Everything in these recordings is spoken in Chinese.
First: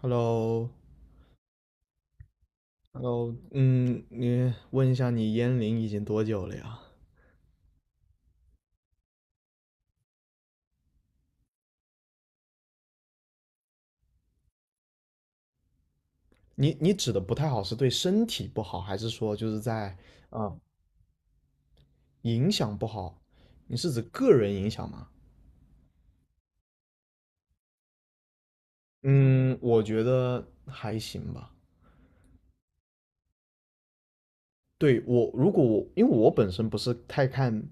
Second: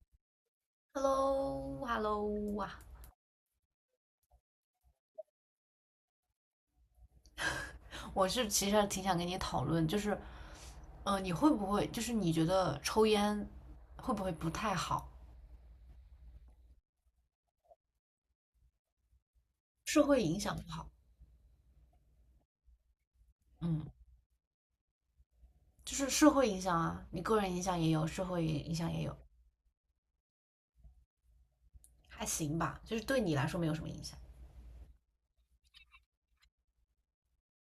Hello，Hello，Hello，Hello hello 啊！嗯，你问一下，你烟龄已经多久了呀？我是其实挺想跟你讨论，就是，你会不会就是你觉得抽烟会不会不太好？你指的不太好是对身体不好，还是说就是在社会影啊、响不好。影响不好？你嗯。是指个人影响吗？就是社会影响啊，你个人影响也有，社会影响也有。嗯，我觉得还行吧。还行吧，就是对你来说没有什么影响。对我，如果我因为我本身不是太看、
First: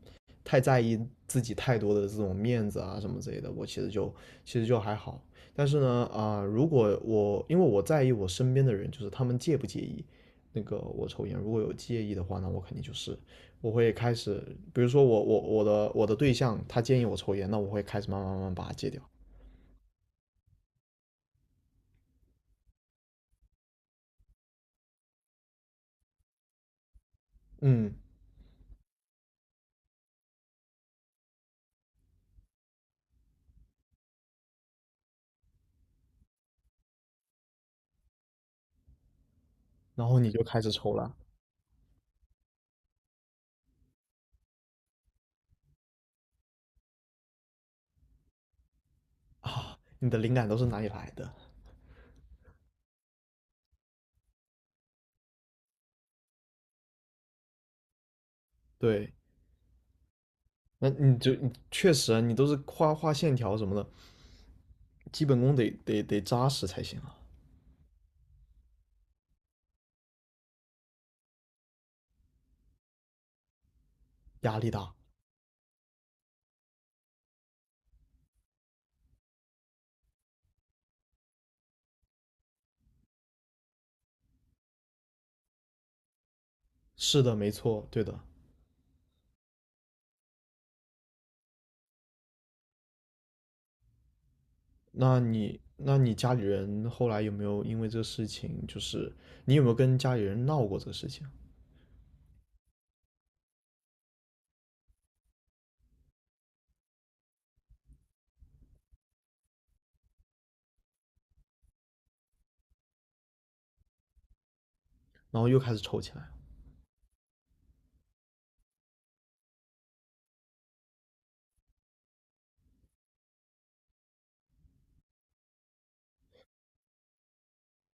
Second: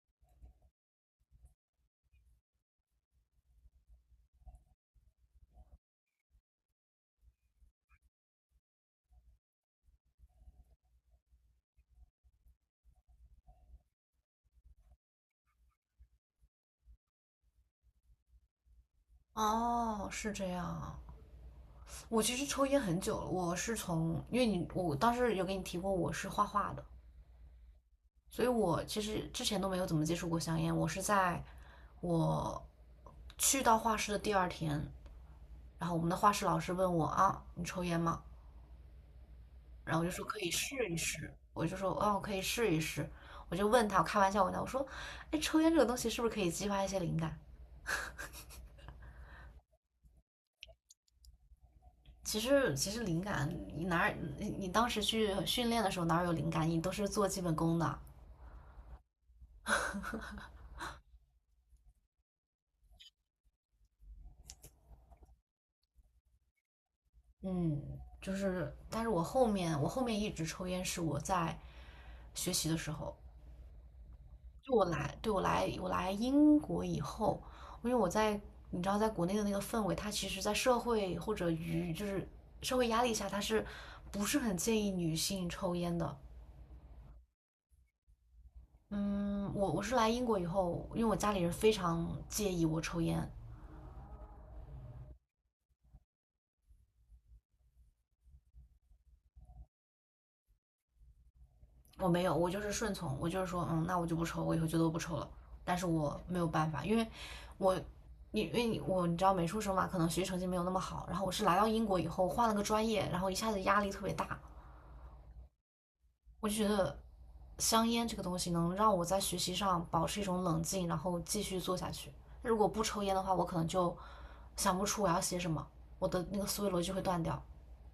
太在意自己太多的这种面子啊什么之类的，我其实就还好。但是呢，如果我因为我在意我身边的人，就是他们介不介意那个我抽烟，如果有介意的话，那我肯定就是我会开始，比如说我的对象他建议我抽烟，那我会开始慢慢慢慢把它戒掉。哦，是这样啊。我其实抽烟很久了，我是从因为你我当时有给你提过，我是画画的，嗯，所以我其实之前都没有怎么接触过香烟，我是在我去到画室的第二天，然后我们的画室老师问我啊，你抽烟吗？然后我然就后说你可就以开始试抽一了试，我就说哦，可以试一试。我就问他，我开玩笑问他，我说，哎，抽烟这个东西是不是可以激发一些灵感？啊，你的灵感都是哪里来的？其实灵感，你哪儿你你当时去训练的时候哪儿有灵感？你都是做基本功的。对，那你就你确实啊，你都是画画线条什么的，基本功得扎实才行啊，嗯，就是，但是我后面一直抽烟是我在学习的时候，压力就我大。来，对，我来英国以后，因为你知道在国内的那个氛围，它其实在社会或者舆就是社会压力下，它是不是很建议女性抽烟的？是的，没错，对的。嗯，我是来英国以后，因为我家里人非常介意我抽烟，那你家里人后来有没有因为这个事情，就是你有没有跟家里人闹过这个事情，我没有，我就是顺从，我就是说，那我就不抽，我以后就都不抽了。但是我没有办法，因为我我你知道美术生嘛，可能学习成绩没有那么好。然后我是来到英国以后换了个专业，然后一下子压力特别大。然后又开始抽起来了。我就觉得香烟这个东西能让我在学习上保持一种冷静，然后继续做下去。如果不抽烟的话，我可能就想不出我要写什么，我的那个思维逻辑会断掉。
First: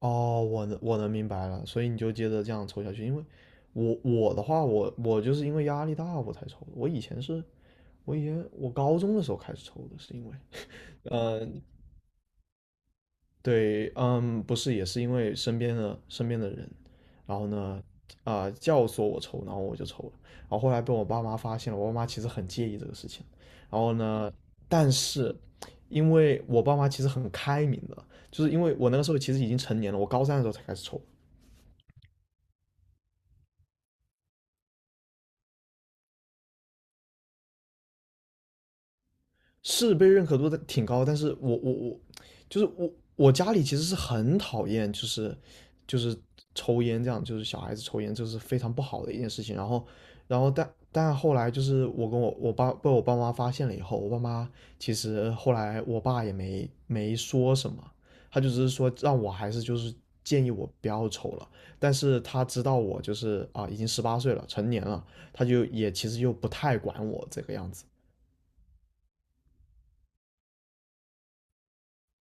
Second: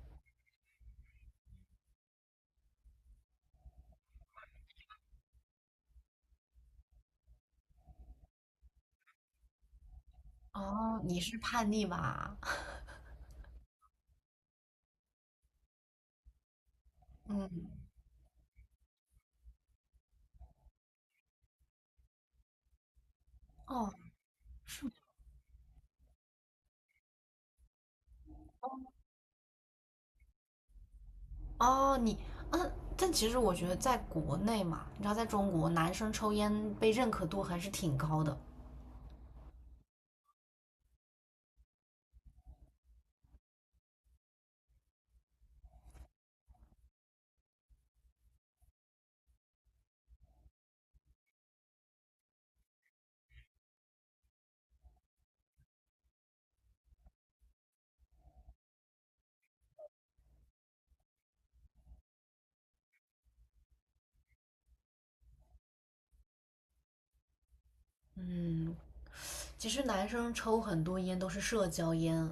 哦，我能明白了，所以你就接着这样抽下去。因为我的话，我就是因为压力大我才抽的。我以前是，我以前我高中的时候开始抽的，是因为哦，你是呃叛逆吧？对，嗯，不是，也是因为身边的人，然后嗯。呢，教唆我抽，然后我就抽了，然后后来被我爸妈发现了，我爸妈其实很介意这个事情，然哦。后呢，是吗？但是因为我爸妈其实很开明的，就是因为我那个时候其实已经成年了，我高三的时候才开始抽，哦。嗯，但其实我觉得在国内嘛，你知道，在中国男生抽烟被认可度还是挺高的。是被认可度的挺高，但是我，就是我家里其实是很讨厌，就是抽烟这样，就是小孩子抽烟，这是非常不好的一件事情。然后但后来就是我跟我爸被我爸妈发现了以后，我爸妈其实后来我爸也没说什么，他就只是说让我还是就是建议我不要抽了。但是他知道我就是已经十八岁了，成年了，他就也其实又不太管我这个样子。嗯。其实男生抽很多烟都是社交烟。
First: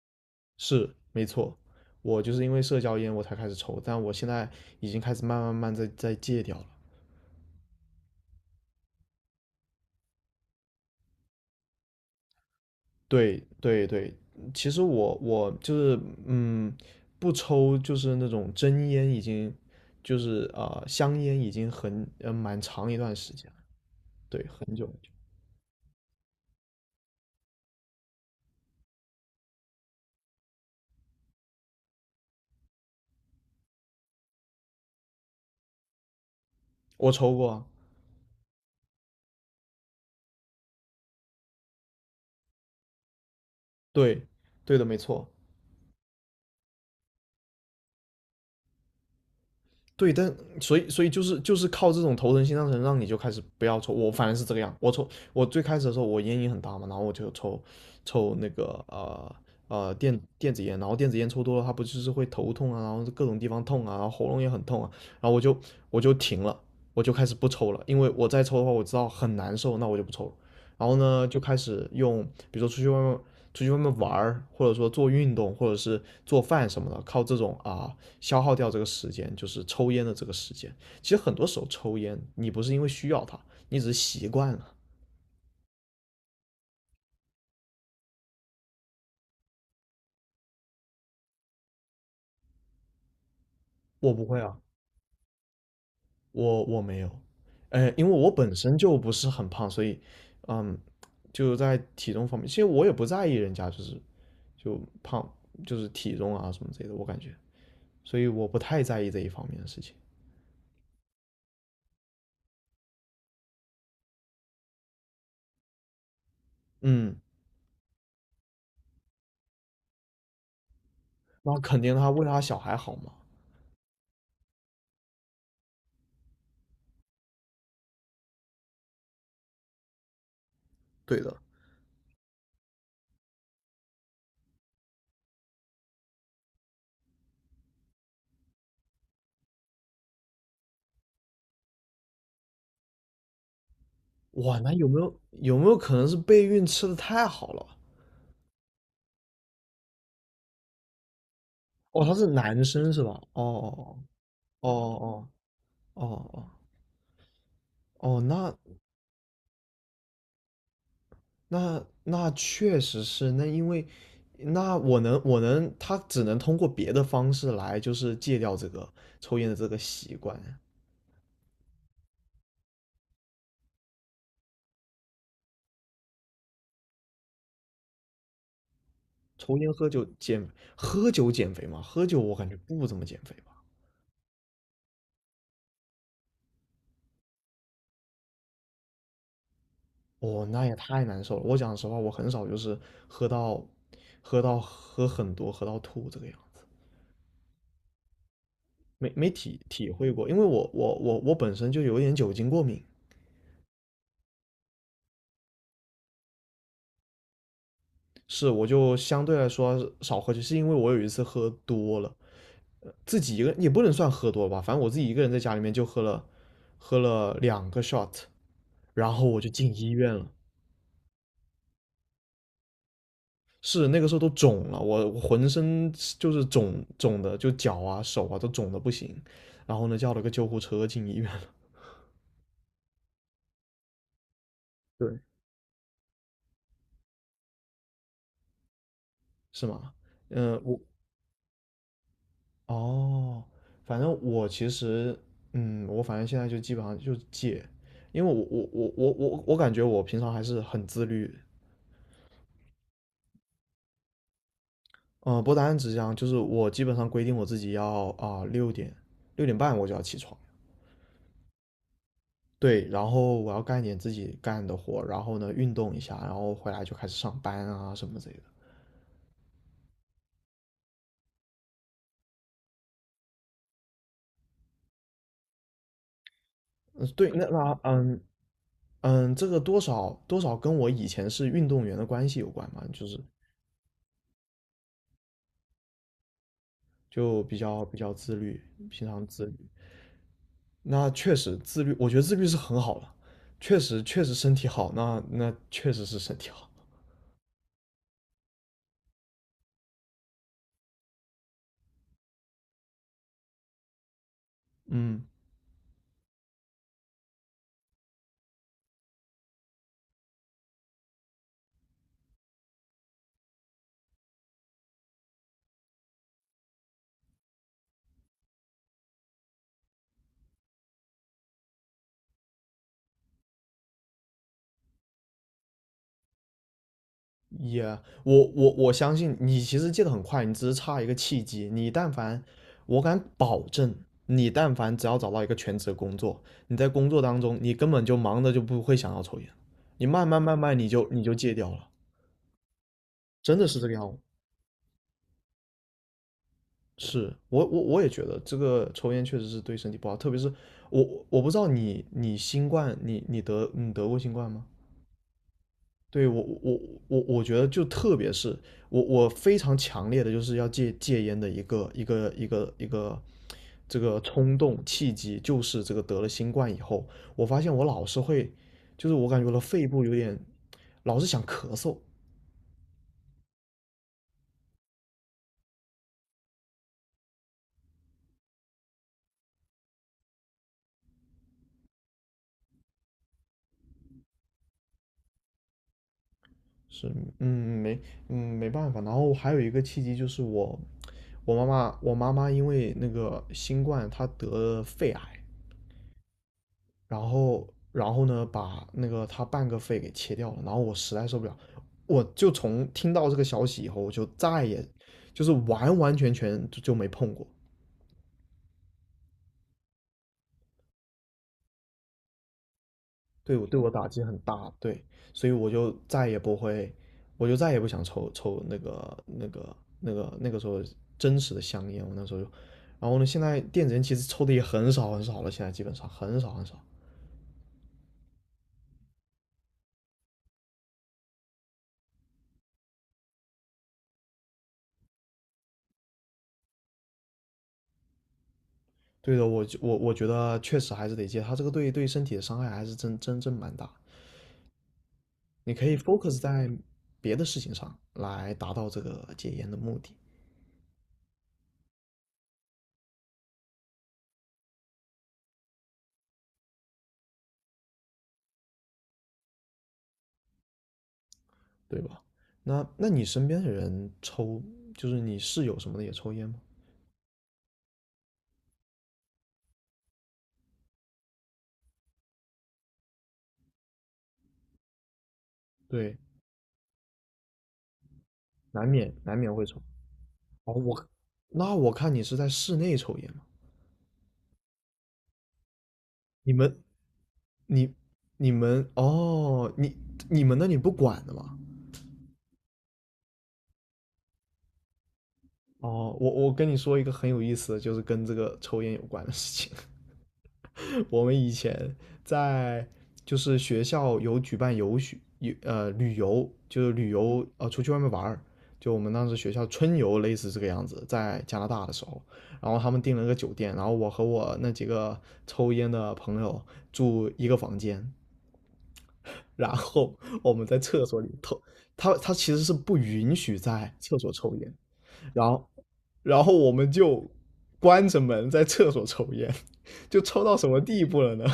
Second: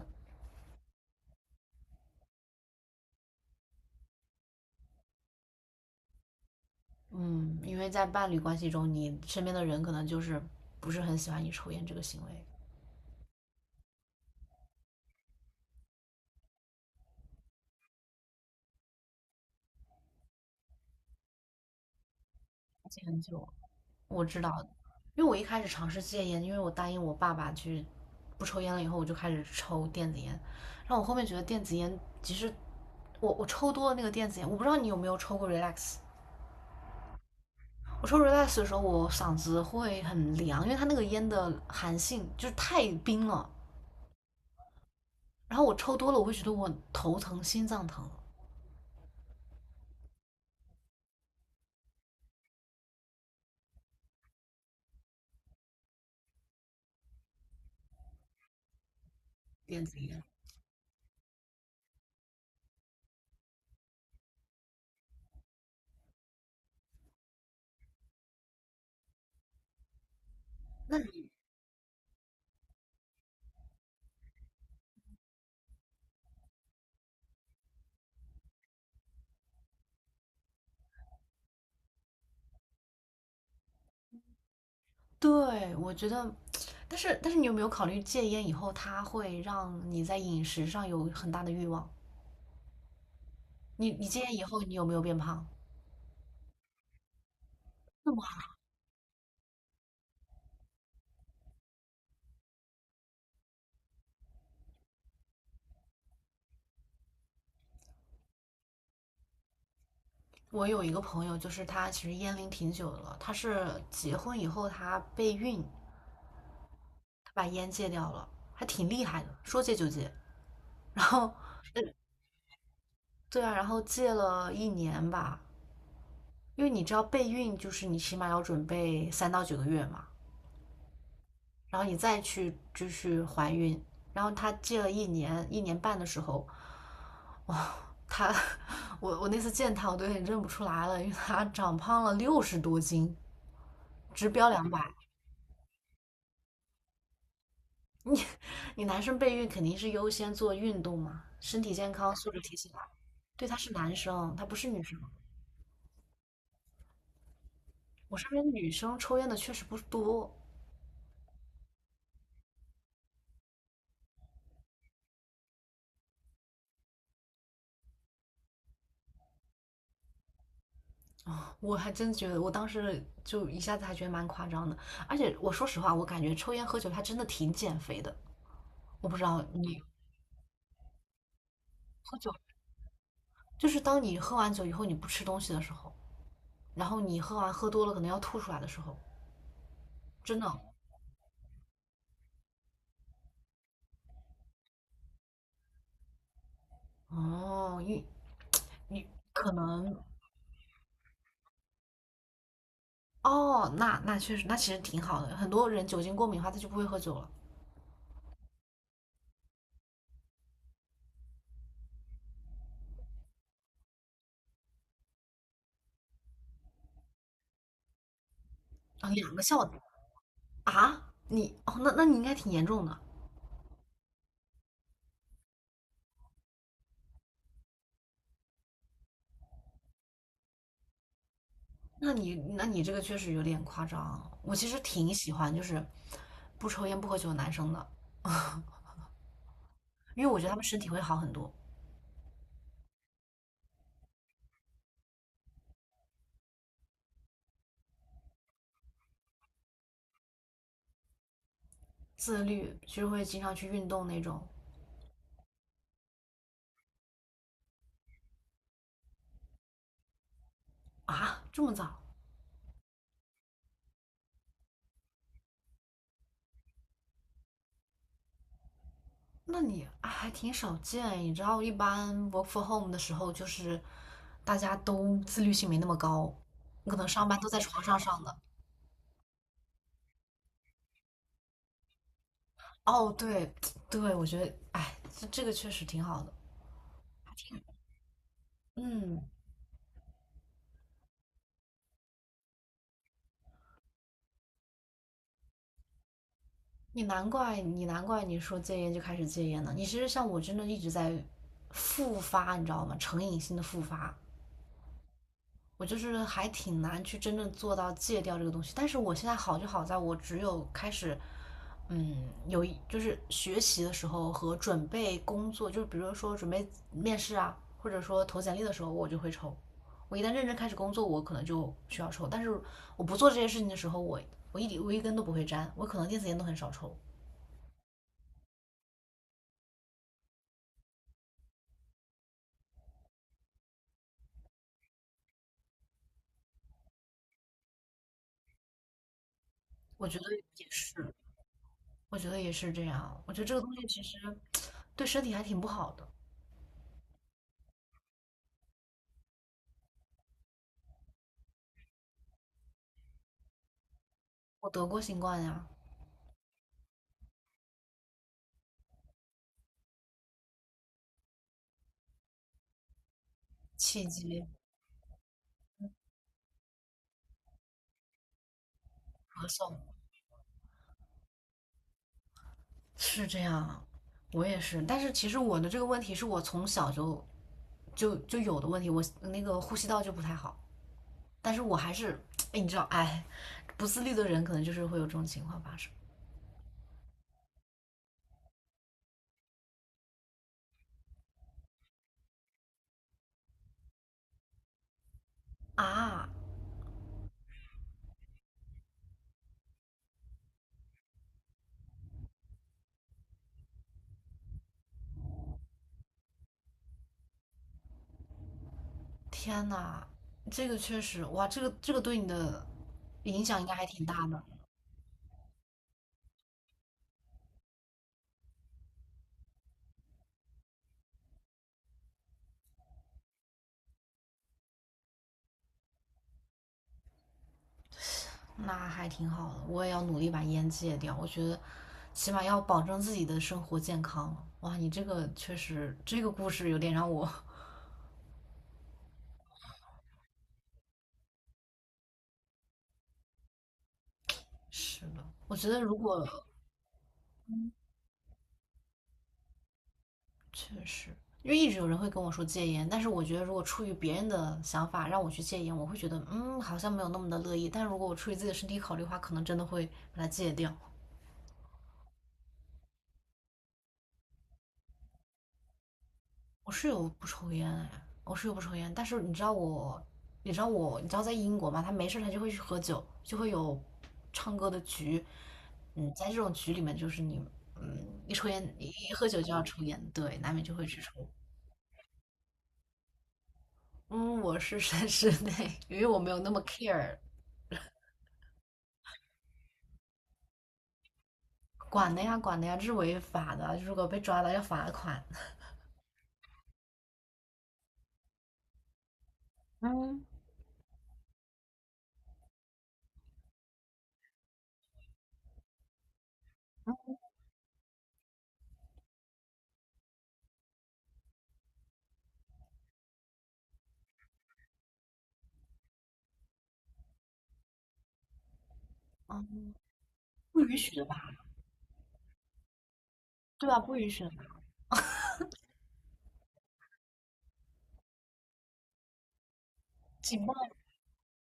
是，没错，我就是因为社交烟我才开始抽，但我现在已经开始慢慢慢慢在戒掉了。嗯，因为在伴侣关系中，你身边的人可能就是不是很喜欢你抽烟这个行为。对对对，其实我就是嗯，不抽就是那种真烟，已经就是香烟已经很蛮长一戒段很时久。间了，我知对，道。很久很久。因为我一开始尝试戒烟，因为我答应我爸爸去不抽烟了以后，我就开始抽电子烟。然后我后面觉得电子烟，其实我抽多了那个电子烟，我不知道你有没有抽过 relax。我抽过啊，我抽 relax 的时候，我嗓子会很凉，因为它那个烟的寒性就是太冰了，对对的，没错。然后我抽多了，我会觉得我头疼、心脏疼、对，但所以就是靠这种头疼心脏疼，让你就开始不要抽。我反正是这个样，我抽我最开始的时候我烟瘾很大嘛，然后我就抽那个电子电烟。电子烟，然后电子烟抽多了，它不就是会头痛啊，然后各种地方痛啊，然后喉咙也很痛啊，然后我就停了，我就开始不抽了，因为我再抽的话我知道很难受，那我就不抽了。然后那呢，就开始用，比如说出去外面玩儿，或者说做运动，或者是做饭什么的，靠这种啊。消耗掉这个时间，就是抽烟的这个时间。其实很多时候抽烟，你不是因为需要它，你只是习惯了。对，我觉得，但是你有没有考虑戒烟以后，它会让你在饮食上有很大的欲望？你我戒不烟会以啊，后，你有没有变胖？我没有，因为那么我本身就不是很胖，所以，嗯，就在体重方面，其实我也不在意人家就是就胖，就是体重啊什么之类的，我感觉，所以我不太在意这一方面的事情。我有一个朋友，就是他其实烟龄挺久的了，他是结婚以后他备孕，嗯，他把烟戒掉了，还挺厉害的，说戒就戒。然后那肯定他为他小孩好嘛。对啊，然后戒了一年吧，因为你知道备孕就是你起码要准备3到9个月嘛。对的，然后你再去继续怀孕。然后他戒了一年一年半的时候，哇，他我那次见他，我都有点认不出来了，因为他长胖了60多斤，直标哇，两那百。有没有可能是备孕吃的太好了？你你男生备孕肯定是优先做运动嘛，身体健哦，康、他是素质提男起来。生是吧？哦对，他是男哦生，他不是哦，女哦生。哦哦哦我哦，身边那女生抽烟的确实不多。那那确实是，那因为那我能，他只能通过别的方式来，就是戒掉这个抽烟的这个习惯。我还真觉得，我当时就一下子还觉得蛮夸张的。而且我说实话，我感觉抽烟喝酒还真的挺减肥的。我不知道抽烟你。喝酒减喝酒减肥嘛，喝喝酒酒我感觉不怎么减肥吧。就是当你喝完酒以后，你不吃东西的时候，然后你喝完喝多了，可能要吐出来的时候，真的。哦，那也太难受了。我讲实话，我很少就是喝到喝到喝很多喝到吐这个样子，哦，你没可体能。会过，因为我本身就有点酒精过敏。哦，那确实，那其实挺好的。很多人酒精过敏的话，他就不会喝酒了。是，我就相对来说少喝酒，是因为我有一次喝多了，自己一个也不能算喝多了吧，反正我自己一个人在家里面就喝了，喝了两个 shot，啊，然后两我个就笑进点。医院了。啊，哦，那你应该挺严重的。是那个时候都肿了，我浑身就是肿肿的，就脚啊手啊都肿的不行。然后呢，叫了个救护车进医院了。那你这个确实有点夸张。我其实挺对，喜欢就是不抽烟不喝酒的男生的，是吗？因为我觉得他嗯、们身我体会好很多。哦，反正我其实，我反正现在就基本上就戒，因为我感觉我平常还是很自律，自律，就是会经常去运动那种。嗯，不单只是这样，就是我基本上规定我自己要六点六点半我就要起床，啊，这么早。对，然后我要干一点自己干的活，然后呢运动一下，然后回来就开始上班啊什么之类的。那你啊还挺少见，你知道，一般 work f o r home 的时候，就是大家都自律性没那么高，可能嗯，上对，班那都在那床上上的。这个多少多少跟我以前是运动员的关系有关嘛，就哦，是对。对，我觉得，哎，这个确实挺好的。就比较比较自律，平嗯，常自律。那确实自律，我觉得自律是很好了，确实确实身体好，那确实是身体好。你难怪你说戒烟就开始戒烟了，你其实像我真的一直在复发，你知道吗？成瘾性的复发。嗯，我就是还挺难去真正做到戒掉这个东西。但是我现在好就好在我只有开始，嗯，就是学习的时候和准备工作，就是比如说准备面试啊，或者说投简历的时候，我就会抽。我一旦认真开始工作，我可能就需要抽。但是我不做这些事情的时候，我一点，我一根都不会沾，我可能电子烟都很少抽。也、我相信你其实戒得很快，你只是差一个契机。你但凡，我敢保证，你但凡只要找到一个全职工作，你在工作当中，你根本就忙的就不会想要抽烟，我你觉得慢慢慢也慢你就是，你就戒掉了，我觉得也是这样。我觉得这真个的东是西这个其样实 子。对身体还挺不好的。是我也觉得这个抽烟确实是对身体不好，特别是我不知道你新冠你得过新冠吗？我得过新冠呀，对我觉得就特别是我非常强烈的就是要戒烟的一个这气个急冲动契机，就是这个得了新冠以后，我发现我老是会，就是我感咳觉我的嗽。肺部有点老是想咳嗽，是这样啊，我也是。但是其实我的这个问题是我从小就有的问题，我那个呼吸道就不太好。但是我还是，哎，你知道，哎，不自律的人可能就是会有这种情况发生。是，嗯，没，没办法。然后还有一个契机就是我妈妈因为那个新冠，她得了肺癌，啊！然后呢，把那个她半个肺给切掉了。然后我实在受不了，我就从听到这个消息以后，我就再也就是完完全全就没碰过。天呐，这个确实。哇，这个对你的影对响应我该对还我挺打击大很的。大，对，所以我就再也不会，我就再也不想抽那个时候真实的香烟，我那时候就，然后呢，现在电子烟其实抽的也很少很少了，现在基本上很少很少。那还挺好的，我也要努力把烟戒掉。我觉得起码要保证自己的生活健康。哇，你这个确实，这个故事有点让我 对的，我觉得确实还是得戒，它这个对身体的伤害还是真正蛮大。是的。我觉你得可如以 果 focus 在别的事情上来达到这个戒烟的目的，确实。因为一直有人会跟我说戒烟，但是我觉得如果出于别人的想法让我去戒烟，我会觉得嗯好像没有那么的乐意。但如果我出于自己的身体考虑的话，可能真的会把它戒掉。对吧？那你身边的人抽，就是你室友什么的也抽烟吗？我室友不抽烟哎，我室友不抽烟，但是你知道我，你知道在英国嘛，他没事他就会去喝酒，就会有唱歌的局。嗯，对，在这种局里面就是你一抽烟难一免喝难酒就免要会抽。抽烟，对，难免哦，就会去抽。那我看你是在室内抽烟嘛？嗯，我是在室内，因为我没有那你么 们，care。 你你们哦，你你们那里不管的吗？管的呀，管的呀，这是违法的，如果被抓了要罚款。哦，我跟你说一个很有意思的，就是跟这个抽烟有关的事情。嗯。我们以前在就是学校有举办游学游呃旅游，就是旅游出去外面玩儿，就我们当时学校春游类似这个样子，在加拿大的时候，然后他们订了个酒店，然后我和我那几个抽烟的朋友住一个房间，啊，然后我不们允在许的厕吧？所里头，他 他其实是不允许对吧？在不允厕许的所吧？抽烟，然后然后我们就关着门在厕所抽烟，就抽警报到什么地步了呢？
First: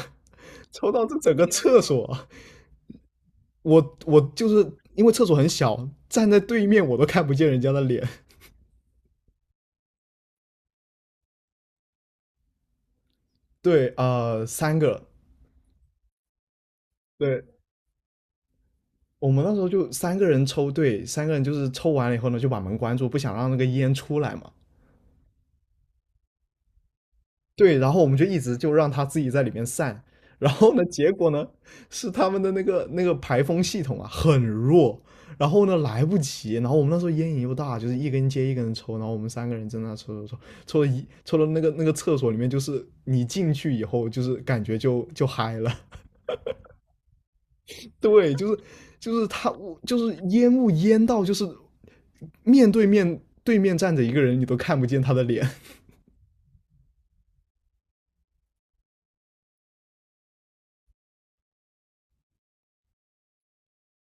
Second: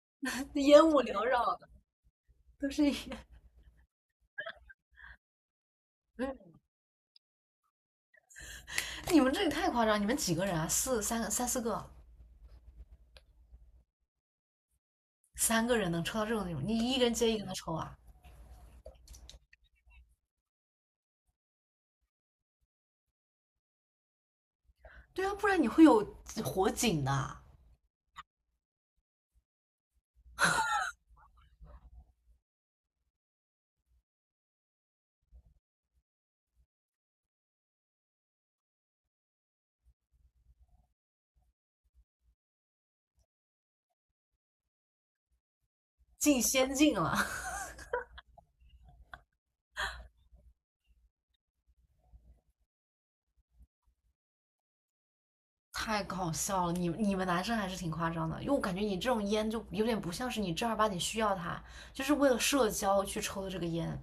烟抽雾到这缭整个绕的，厕所，都是烟。我就是因为厕所很小，站在嗯对面我都看不见人家的脸。你们这里太夸张！你们几个人啊？四三个三四个，对，三个，三个人能抽到这种地步？你一个人接一对，个的抽啊？我们那时候就三个人抽，对，三个人就是抽完了以后呢，就把门关住，不想让那个烟出来嘛。对啊，不然你会有火警的，对，然后我们就一直就让他自己在里面散，然后呢，结果呢是他们的那个排风系统啊很弱，然后呢来不及，然后我们那时候烟瘾又大，就是一根接一根的抽，然后我们三个人在那抽抽抽，抽了一抽了那个那个厕所里面，就是你进去以后就是感觉就嗨了，进仙境了。对，就是他就是烟到就是面对面站着一个人你都看不见他的脸，太搞笑了！你们男生还是挺夸张的，因为我感觉你这种烟就有点不像是你正儿八经需要它，就是为了社交去抽的这个烟。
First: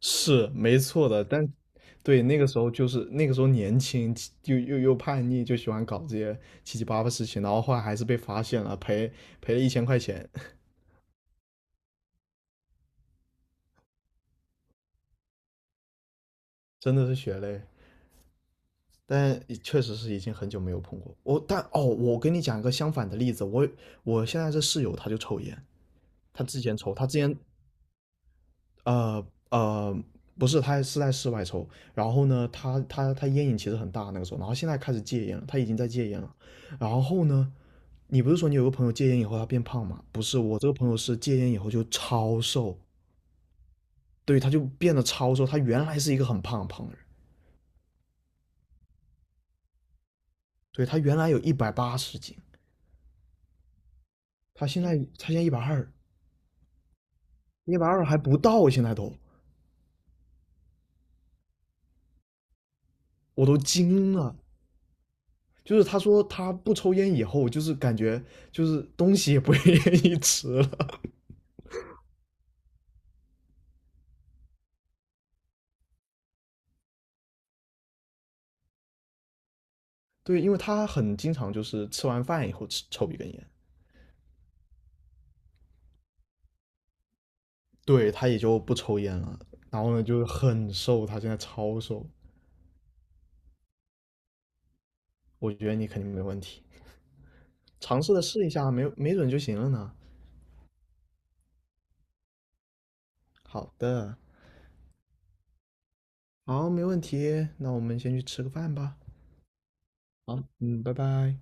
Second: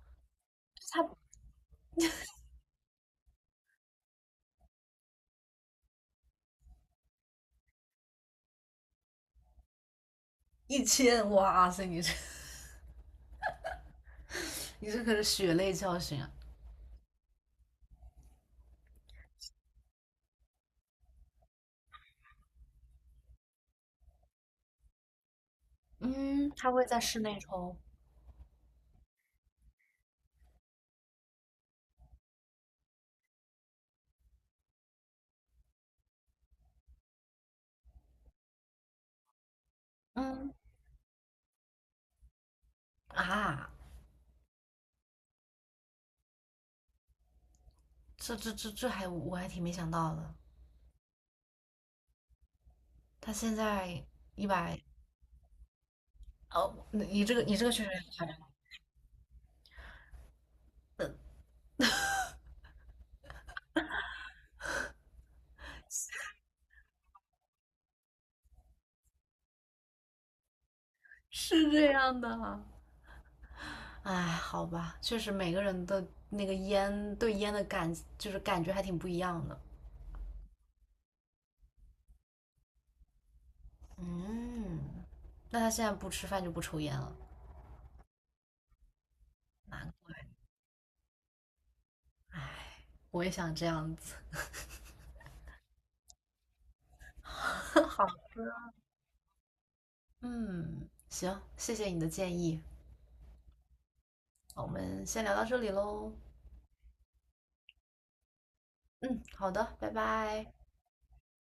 是没错的。但对，那个时候就是那个时候年轻，就又叛逆，就喜欢搞这些七七八八事情，然后后来还是被发现了，赔了1000块钱，一千，哇塞，你这可是血泪教训啊！真的是血泪。但确实是已经很久没有碰过我，但哦，我跟你讲一个相反的例子，我现在这室友他就抽烟，他嗯，之他前会抽，在他之室前内抽。呃呃不是，他是在室外抽，然后呢，他烟瘾其实很大那个时候，然后现在开始戒烟了，他已经在戒烟了。然后呢，你不是说你有个朋友戒烟以后他变胖吗？不是，嗯。我这个朋友是戒烟以后就超瘦，啊，对，他就变得超瘦。他原来是一个很胖很胖的人，这还我还挺没想到的，对，他原来有180斤，他现在一他百现在他现在一百二，哦，你这个一确百实很二还夸张。不到啊，现在都我都惊了。就是他说他不抽烟以后，就是感觉就是东西也不愿意吃了。是这样的。哎，好吧，确实每个人的那个烟对烟的感就是感觉还挺不一样的。对，因为他很经常就是吃完饭以后抽一根烟，嗯，那他现在不吃饭就不抽烟了，对，他也就不抽烟了。然难后呢，怪。就是很瘦，他现在超瘦。哎，我也想这样子。我觉得你肯定没问题。尝试好，的试一下，没准就行了呢。嗯，行，谢谢你的建议。好的，我们先聊到这里喽。好，没问题，那我们先去吃个饭吧。嗯，好的，拜好，拜。嗯，拜拜。